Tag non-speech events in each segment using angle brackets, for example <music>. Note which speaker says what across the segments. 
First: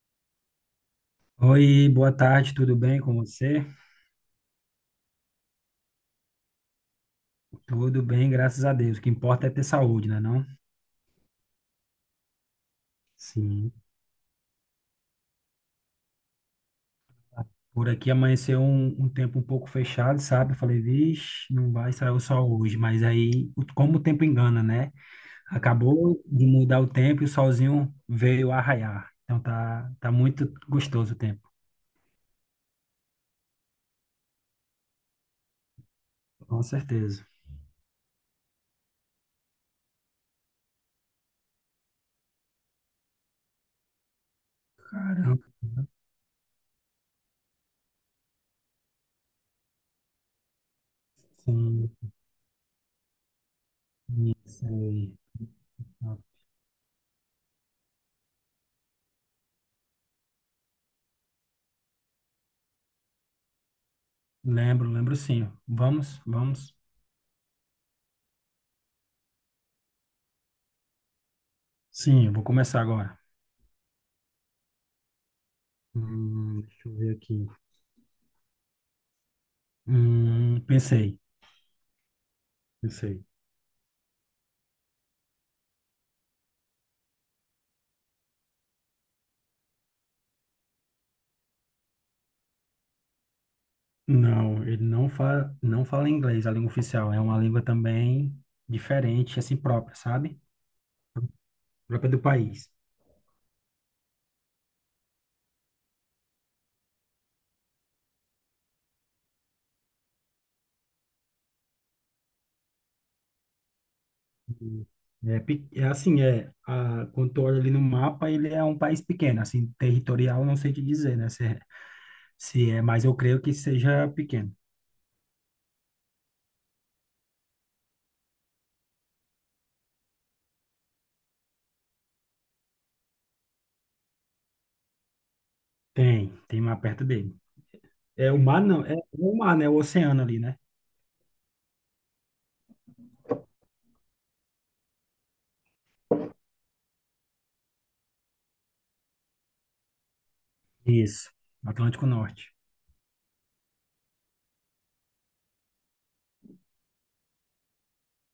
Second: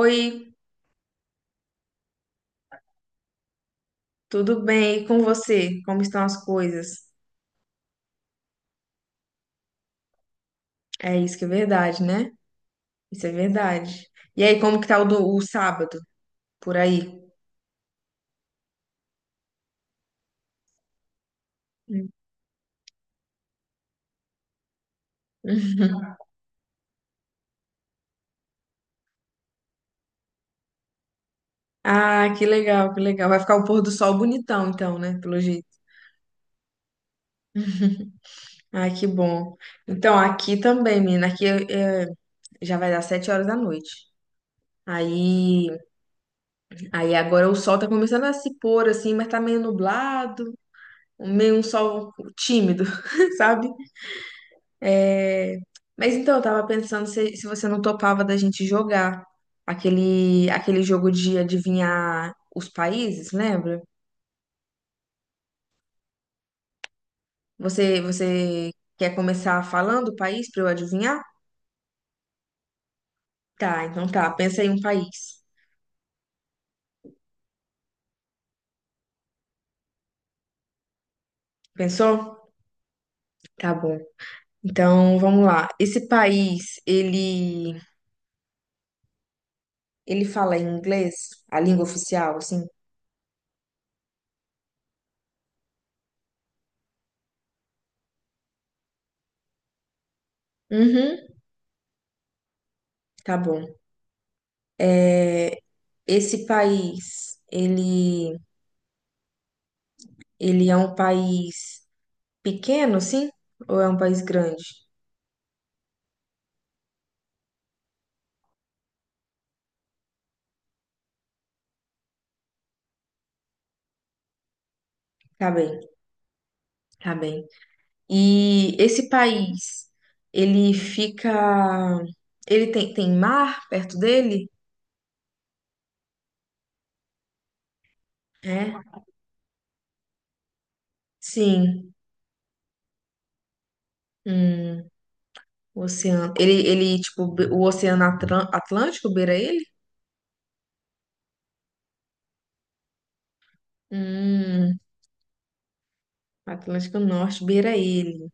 Speaker 1: Oi,
Speaker 2: Oi, boa tarde, tudo bem com você?
Speaker 1: tudo bem? E com você? Como estão as coisas?
Speaker 2: Tudo bem, graças a Deus. O que importa é ter saúde, né, não?
Speaker 1: É isso que é verdade, né? Isso é
Speaker 2: Sim.
Speaker 1: verdade. E aí, como que tá o sábado por aí?
Speaker 2: Por aqui amanheceu um tempo um pouco fechado, sabe? Eu falei, vixe, não vai sair o
Speaker 1: <laughs>
Speaker 2: sol hoje. Mas aí, como o tempo engana, né?
Speaker 1: Hum.
Speaker 2: Acabou de mudar o tempo e o solzinho veio arraiar. Então tá, tá muito gostoso o tempo,
Speaker 1: Ah, que legal, que legal. Vai ficar o pôr do sol bonitão, então, né? Pelo jeito.
Speaker 2: com certeza.
Speaker 1: Ah, que bom. Então, aqui também, menina. Aqui é, já vai dar 7 horas da noite.
Speaker 2: Caramba,
Speaker 1: Aí, aí, agora o sol tá começando a se pôr assim, mas tá meio nublado, meio um
Speaker 2: sim,
Speaker 1: sol tímido, <laughs> sabe?
Speaker 2: sei.
Speaker 1: É, mas então, eu tava pensando se você não topava da gente jogar aquele jogo de adivinhar os países, lembra?
Speaker 2: Lembro, lembro sim. Vamos, vamos.
Speaker 1: Você quer começar falando o país pra eu adivinhar?
Speaker 2: Sim, eu vou começar agora.
Speaker 1: Tá, então tá. Pensa em um país.
Speaker 2: Deixa eu ver aqui. Pensei,
Speaker 1: Pensou?
Speaker 2: pensei.
Speaker 1: Tá bom. Então, vamos lá. Esse país, ele fala em inglês, a língua oficial, assim?
Speaker 2: Não, ele não fala inglês, a língua oficial. É uma língua também diferente, assim, própria, sabe?
Speaker 1: Uhum,
Speaker 2: Própria do país.
Speaker 1: tá bom. É, esse país, ele é um país pequeno, sim? Ou é um país grande?
Speaker 2: E é assim, quando tu olha ali no mapa, ele é um país pequeno, assim, territorial, não sei te dizer, né? Se é, mas eu creio que seja pequeno.
Speaker 1: Tá bem, tá bem. E esse país, ele fica. Ele tem mar perto dele?
Speaker 2: Tem mar perto dele. É o mar,
Speaker 1: É?
Speaker 2: não, é o mar, né? O oceano ali, né?
Speaker 1: Sim. Hum, o oceano. Ele, tipo, o Oceano Atlântico beira ele?
Speaker 2: Isso, Atlântico Norte.
Speaker 1: Hum, Atlântico Norte beira ele.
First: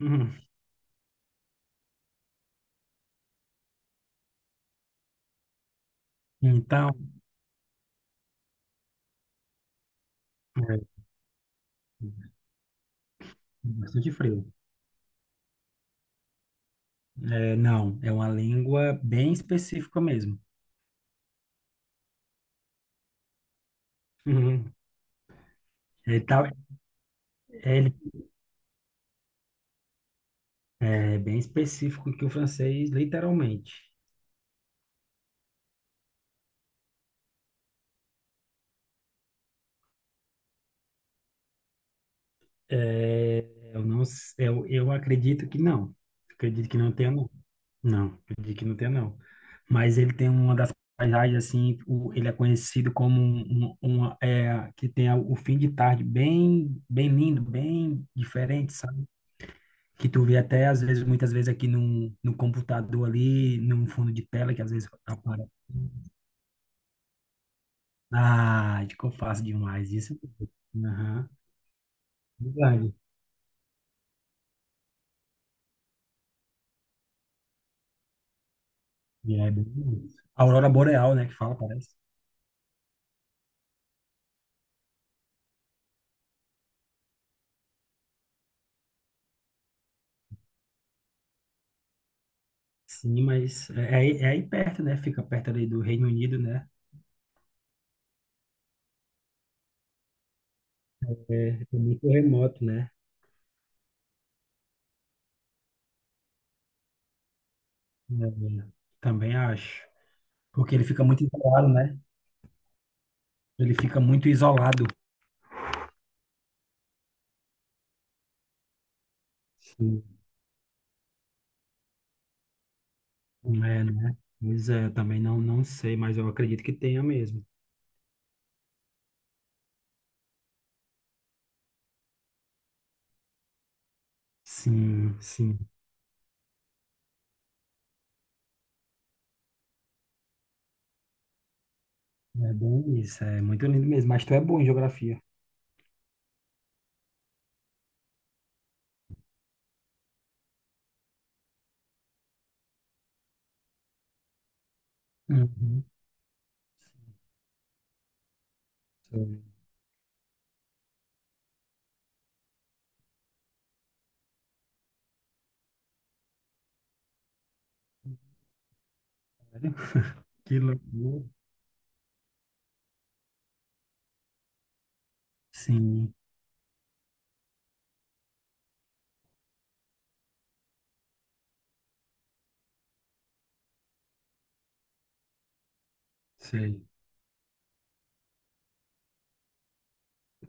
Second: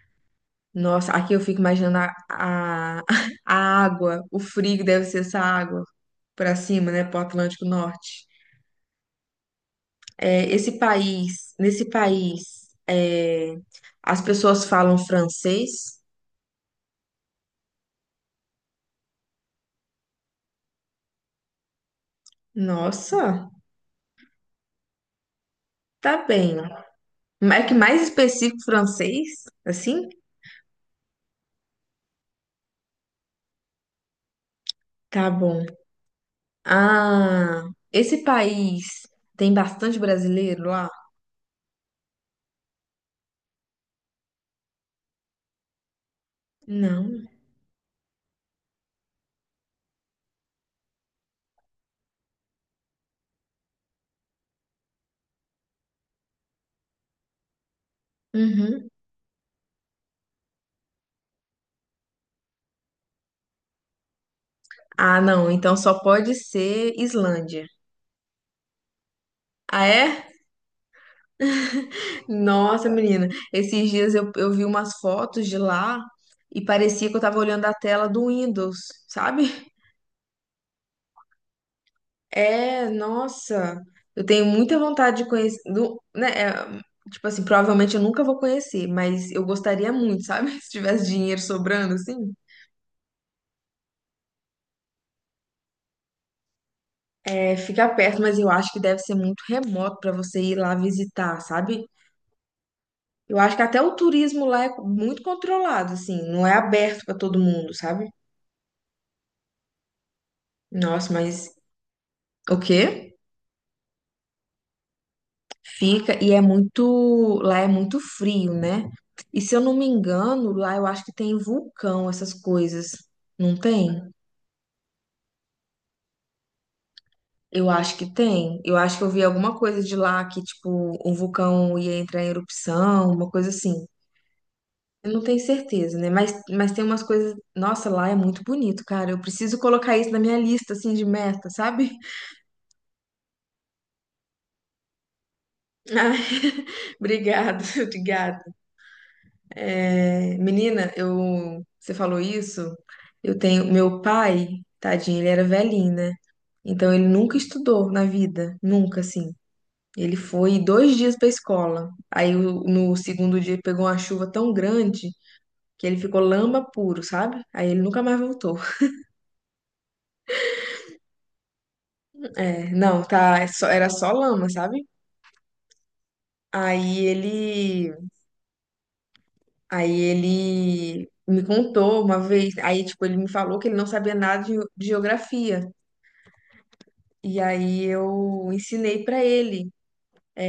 Speaker 2: Uhum.
Speaker 1: Nossa, aqui eu fico imaginando <laughs> a água, o frio que deve ser essa água pra cima,
Speaker 2: Então,
Speaker 1: né? Pro Atlântico Norte. É,
Speaker 2: é
Speaker 1: esse
Speaker 2: é
Speaker 1: país, nesse país, é,
Speaker 2: bastante
Speaker 1: as
Speaker 2: frio.
Speaker 1: pessoas falam francês?
Speaker 2: É, não, é uma língua bem específica mesmo.
Speaker 1: Nossa,
Speaker 2: Uhum. Ele
Speaker 1: tá
Speaker 2: tá,
Speaker 1: bem. É que
Speaker 2: ele
Speaker 1: mais específico francês? Assim?
Speaker 2: é bem específico que o francês, literalmente.
Speaker 1: Tá bom. Ah, esse país tem bastante brasileiro lá?
Speaker 2: É, eu acredito que não. Acredito que não tenha,
Speaker 1: Não.
Speaker 2: não. Não, acredito que não tenha, não. Mas ele tem uma das paisagens, assim, o, ele é conhecido como uma que tem o fim de tarde bem, bem lindo, bem diferente,
Speaker 1: Uhum.
Speaker 2: sabe? Que tu vê até às vezes, muitas vezes aqui no computador ali, num fundo de tela, que às vezes
Speaker 1: Ah, não.
Speaker 2: aparece.
Speaker 1: Então só pode ser Islândia.
Speaker 2: Ah, acho que eu faço
Speaker 1: Ah,
Speaker 2: demais isso.
Speaker 1: é?
Speaker 2: Aham,
Speaker 1: Nossa,
Speaker 2: verdade.
Speaker 1: menina. Esses dias eu vi umas fotos de lá e parecia que eu tava olhando a tela do Windows,
Speaker 2: E é bem
Speaker 1: sabe?
Speaker 2: isso. Aurora Boreal, né, que fala, parece.
Speaker 1: É, nossa, eu tenho muita vontade de conhecer, né, é, tipo assim, provavelmente eu nunca vou conhecer, mas eu gostaria muito, sabe? <laughs> Se tivesse dinheiro sobrando, assim.
Speaker 2: Sim, mas aí é aí perto, né? Fica perto ali do Reino Unido, né?
Speaker 1: É, fica perto, mas eu acho que deve ser muito remoto pra você ir lá visitar,
Speaker 2: É, é
Speaker 1: sabe?
Speaker 2: muito remoto, né?
Speaker 1: Eu acho que até o turismo lá é muito controlado, assim, não é aberto pra todo mundo, sabe?
Speaker 2: É, também acho. Porque ele fica
Speaker 1: Nossa,
Speaker 2: muito
Speaker 1: mas
Speaker 2: isolado, né?
Speaker 1: o quê?
Speaker 2: Ele fica muito isolado.
Speaker 1: Fica, e é muito, lá é muito frio, né? E se eu não me
Speaker 2: Sim.
Speaker 1: engano, lá eu acho que tem vulcão, essas coisas. Não
Speaker 2: É,
Speaker 1: tem?
Speaker 2: né? Pois é, eu também não sei, mas eu acredito que tenha mesmo.
Speaker 1: Eu acho que tem. Eu acho que eu vi alguma coisa de lá que, tipo, um vulcão ia entrar em erupção, uma coisa assim. Eu
Speaker 2: Sim,
Speaker 1: não tenho
Speaker 2: sim.
Speaker 1: certeza, né? Mas tem umas coisas. Nossa, lá é muito bonito, cara. Eu preciso colocar isso na minha lista, assim, de meta, sabe?
Speaker 2: É bem isso. É muito lindo mesmo. Mas tu é bom em geografia.
Speaker 1: <laughs> Ai, <laughs> obrigado, <laughs> obrigada. É, menina, eu, você falou isso, eu tenho, meu pai, tadinho, ele era
Speaker 2: Uhum.
Speaker 1: velhinho, né? Então ele nunca estudou na vida, nunca, assim.
Speaker 2: Sei.
Speaker 1: Ele foi 2 dias pra escola. Aí no segundo dia pegou uma chuva tão grande que ele ficou lama puro, sabe? Aí ele nunca mais voltou. <laughs>
Speaker 2: Sério? Que loucura.
Speaker 1: É, não, tá, era só lama, sabe?
Speaker 2: Sim,
Speaker 1: Aí ele, aí ele me contou uma vez, aí tipo ele me falou que ele não sabia nada de geografia.
Speaker 2: sei.
Speaker 1: E aí eu ensinei pra ele,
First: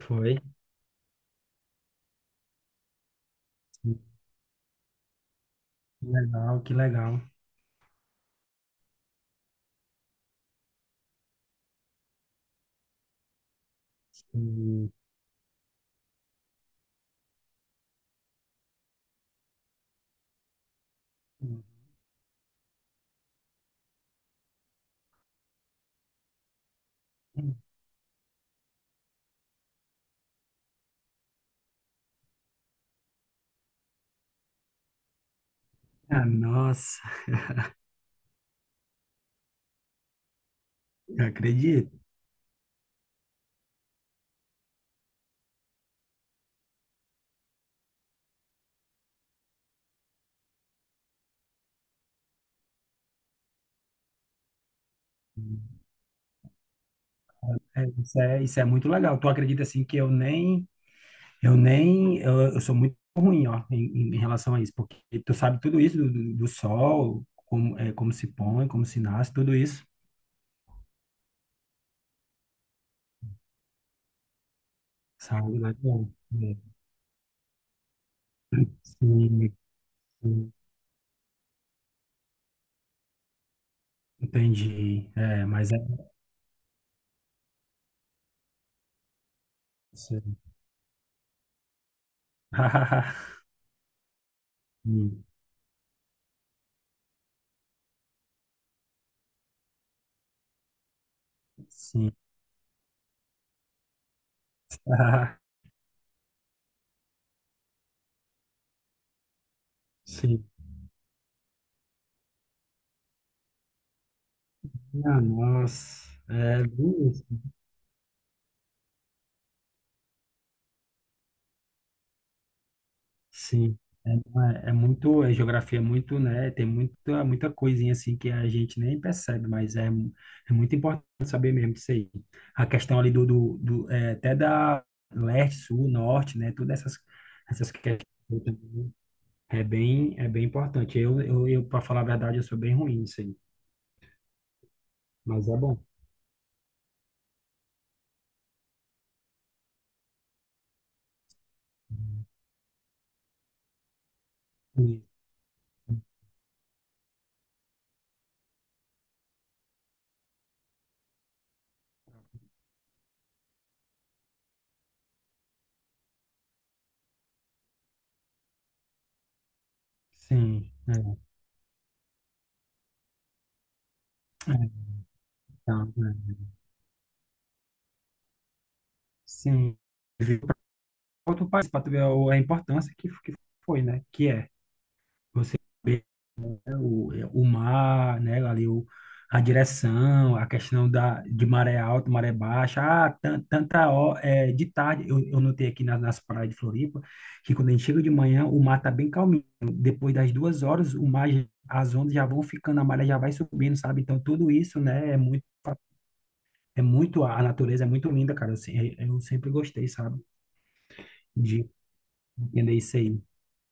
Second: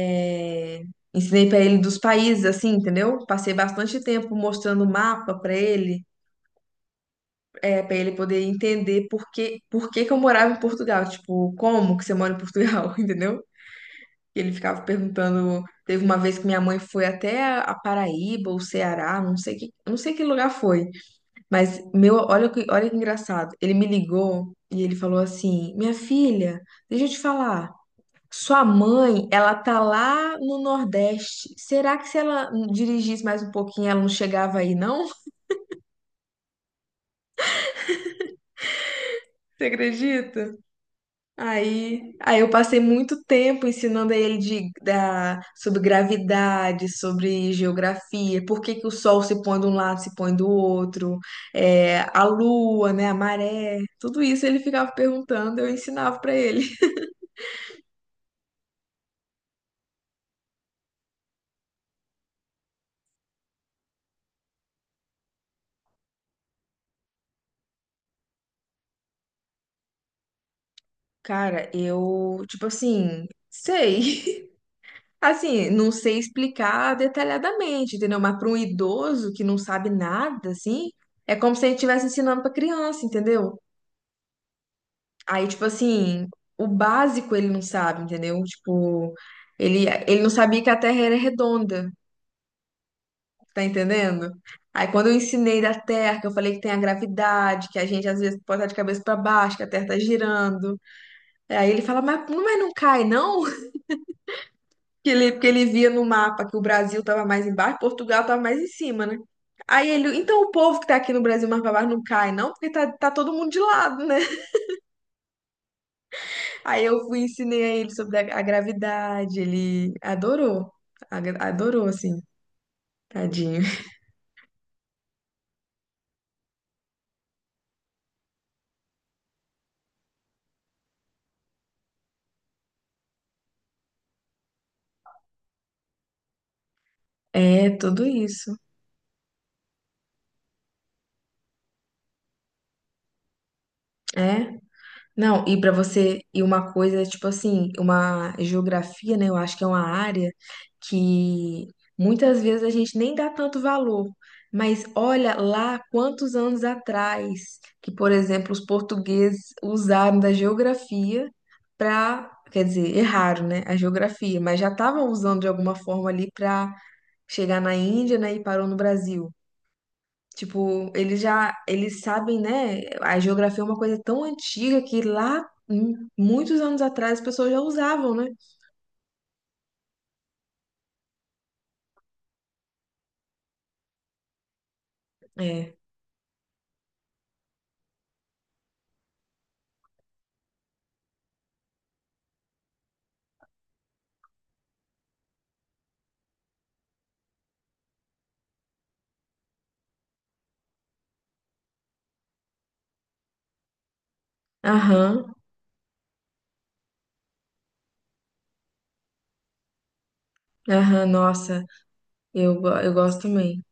Speaker 2: Foi.
Speaker 1: ensinei pra ele dos países, assim, entendeu? Passei
Speaker 2: Sim.
Speaker 1: bastante tempo mostrando o mapa pra ele,
Speaker 2: Que legal, que legal.
Speaker 1: é, para ele poder entender por que que eu morava em Portugal, tipo, como que você mora em Portugal, <laughs> entendeu? E ele ficava
Speaker 2: Hum.
Speaker 1: perguntando. Teve uma vez que minha mãe foi até a Paraíba ou Ceará, não sei que lugar foi, mas meu, olha que engraçado. Ele me ligou e ele falou assim: "Minha filha, deixa eu te falar. Sua mãe, ela tá lá no Nordeste. Será que se ela dirigisse mais um pouquinho, ela não chegava aí, não? <laughs>
Speaker 2: Ah, nossa,
Speaker 1: Você acredita?
Speaker 2: eu acredito.
Speaker 1: Aí, eu passei muito tempo ensinando a ele sobre gravidade, sobre geografia, por que que o sol se põe de um lado, se põe do outro, é, a lua, né, a maré. Tudo isso ele ficava perguntando, eu ensinava pra ele.
Speaker 2: É, isso é muito legal. Tu acredita assim que eu nem, eu nem, eu sou muito ruim, ó, em, em relação a isso, porque tu sabe tudo isso do, do sol, como, é, como se põe, como se nasce, tudo isso,
Speaker 1: Cara, eu, tipo assim, sei.
Speaker 2: sabe?
Speaker 1: Assim, não
Speaker 2: Legal.
Speaker 1: sei explicar detalhadamente, entendeu? Mas para um idoso que
Speaker 2: Sim,
Speaker 1: não sabe nada,
Speaker 2: sim,
Speaker 1: assim, é como se a gente estivesse ensinando para criança, entendeu?
Speaker 2: entendi. É,
Speaker 1: Aí, tipo
Speaker 2: mas é
Speaker 1: assim, o básico ele não sabe, entendeu? Tipo, ele,
Speaker 2: isso.
Speaker 1: ele não sabia que a Terra era redonda,
Speaker 2: <laughs>
Speaker 1: tá entendendo? Aí, quando eu
Speaker 2: Sim,
Speaker 1: ensinei da Terra, que eu falei que tem a gravidade, que a gente às vezes pode estar de cabeça para baixo, que a Terra tá girando. Aí ele fala,
Speaker 2: sim.
Speaker 1: mas não cai, não? Que ele, porque
Speaker 2: <laughs>
Speaker 1: ele via no mapa que o Brasil estava mais embaixo, Portugal estava mais em cima, né? Aí ele, então
Speaker 2: Sim.
Speaker 1: o povo que tá aqui no Brasil mais pra baixo não cai, não, porque tá todo mundo de lado, né?
Speaker 2: Ah, nossa, é
Speaker 1: Aí eu
Speaker 2: bem
Speaker 1: fui e
Speaker 2: isso.
Speaker 1: ensinei a ele sobre a gravidade, ele adorou, adorou, assim, tadinho.
Speaker 2: Sim. É, não é muito, a geografia é muito, né? Tem muita, muita coisinha assim que a gente nem percebe, mas é muito importante saber mesmo disso aí. A questão ali até da leste, sul, norte, né? Todas essas,
Speaker 1: É,
Speaker 2: essas questões
Speaker 1: tudo isso.
Speaker 2: também é bem importante. Eu Para falar a verdade, eu sou bem ruim nisso aí.
Speaker 1: É. Não,
Speaker 2: Mas é
Speaker 1: e para
Speaker 2: bom.
Speaker 1: você, e uma coisa, tipo assim, uma geografia, né? Eu acho que é uma área que muitas vezes a gente nem dá tanto valor. Mas olha lá quantos anos atrás que, por exemplo, os portugueses usaram da geografia para, quer dizer, erraram, né, a geografia, mas já estavam usando de alguma forma ali para chegar na Índia, né, e parou no Brasil.
Speaker 2: Sim,
Speaker 1: Tipo, eles já, eles sabem, né? A geografia é uma coisa tão
Speaker 2: é,
Speaker 1: antiga que lá,
Speaker 2: então,
Speaker 1: muitos anos atrás, as pessoas já usavam, né?
Speaker 2: sim. Para outro país, para tu ver a importância que foi, né? Que é você
Speaker 1: É.
Speaker 2: ver o, o mar, né? Ali a direção, a questão da, de maré alta, maré baixa. Ah, tanta hora, de tarde, eu notei aqui nas praias de Floripa, que quando a gente chega de manhã, o mar tá bem calminho. Depois das 2 horas, as ondas já vão ficando, a maré já vai subindo, sabe? Então, tudo isso, né?
Speaker 1: Aham,
Speaker 2: A natureza é muito linda, cara. Assim, eu se- eu sempre gostei, sabe,
Speaker 1: aham, nossa,
Speaker 2: de
Speaker 1: eu,
Speaker 2: entender
Speaker 1: eu
Speaker 2: isso aí.
Speaker 1: gosto também.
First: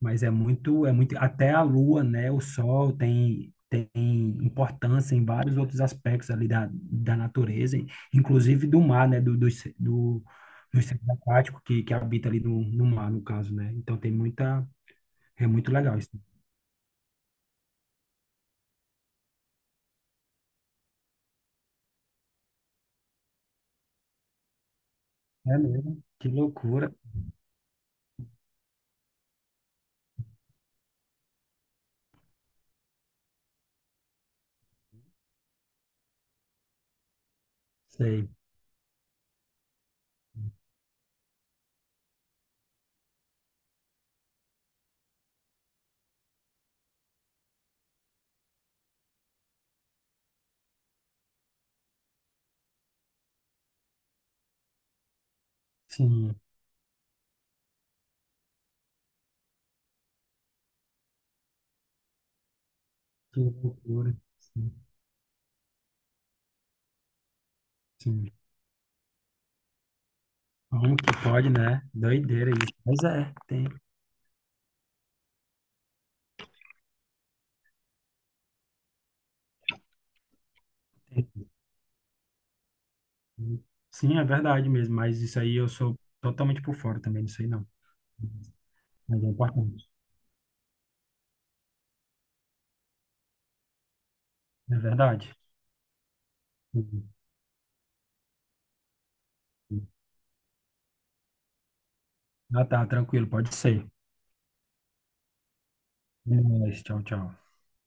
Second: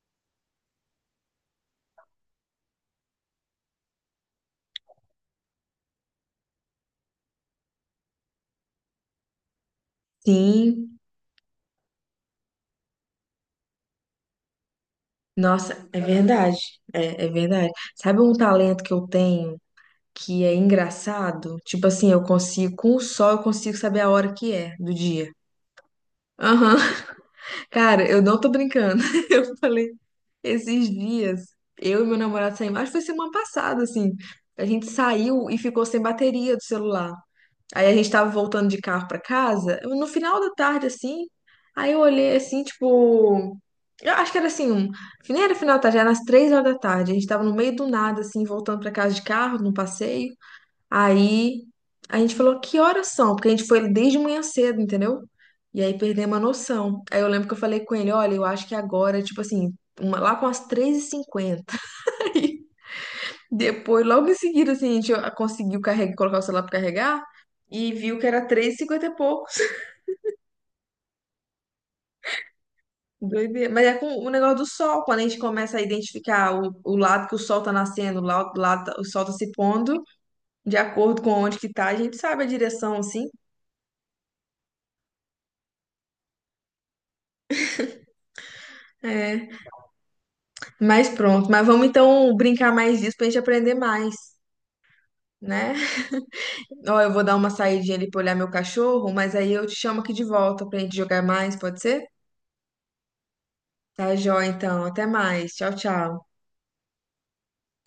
Speaker 2: Mas até a lua, né, o sol tem importância em vários outros aspectos ali da natureza, inclusive do mar, né, do, do
Speaker 1: Sim,
Speaker 2: ser aquático que habita ali no mar, no caso, né. Então, é muito
Speaker 1: nossa,
Speaker 2: legal
Speaker 1: é
Speaker 2: isso.
Speaker 1: verdade. É, é verdade. Sabe um talento que eu tenho que é engraçado? Tipo assim, eu consigo, com o sol, eu consigo saber a hora que é do dia.
Speaker 2: É mesmo, que
Speaker 1: Aham,
Speaker 2: loucura.
Speaker 1: <laughs> cara, eu não tô brincando. <laughs> Eu falei. Esses dias, eu e meu namorado saímos, acho que foi semana passada, assim. A gente saiu e ficou sem bateria do celular. Aí a gente
Speaker 2: Sei,
Speaker 1: tava voltando de carro pra casa, no final da tarde, assim. Aí eu olhei assim, tipo. Eu acho que era assim, nem era final da tarde, era às 3 horas da tarde. A gente tava no meio do nada, assim, voltando pra casa de carro, num passeio. Aí a gente falou, que horas são? Porque a gente foi desde manhã cedo, entendeu? E aí
Speaker 2: sim,
Speaker 1: perdemos a noção. Aí eu lembro que eu falei com ele, olha, eu acho que agora, tipo assim, lá com as 3h50. <laughs> Aí
Speaker 2: que
Speaker 1: depois,
Speaker 2: loucura.
Speaker 1: logo em seguida,
Speaker 2: Sim,
Speaker 1: assim, a gente conseguiu carregar, colocar o celular pra carregar e viu que
Speaker 2: sim.
Speaker 1: era 3h50 e poucos.
Speaker 2: Como que pode, né? Doideira isso. Pois é, tem.
Speaker 1: Doideira. Mas é com o negócio do sol, quando a gente começa a identificar o lado que o sol tá nascendo, o sol tá se pondo, de acordo com onde que tá, a gente sabe a direção, assim.
Speaker 2: Sim, é verdade mesmo, mas isso aí eu sou totalmente por fora também, não sei não. Mas é
Speaker 1: É,
Speaker 2: importante.
Speaker 1: mas pronto, mas vamos então brincar mais disso pra gente aprender mais,
Speaker 2: É verdade.
Speaker 1: né? Ó,
Speaker 2: Uhum.
Speaker 1: eu vou dar uma saidinha ali pra olhar meu cachorro, mas aí eu te chamo aqui de volta pra gente jogar mais, pode ser?
Speaker 2: Ah, tá, tranquilo, pode ser.
Speaker 1: Tá, joia, então. Até mais. Tchau, tchau.
Speaker 2: É nóis, tchau, tchau.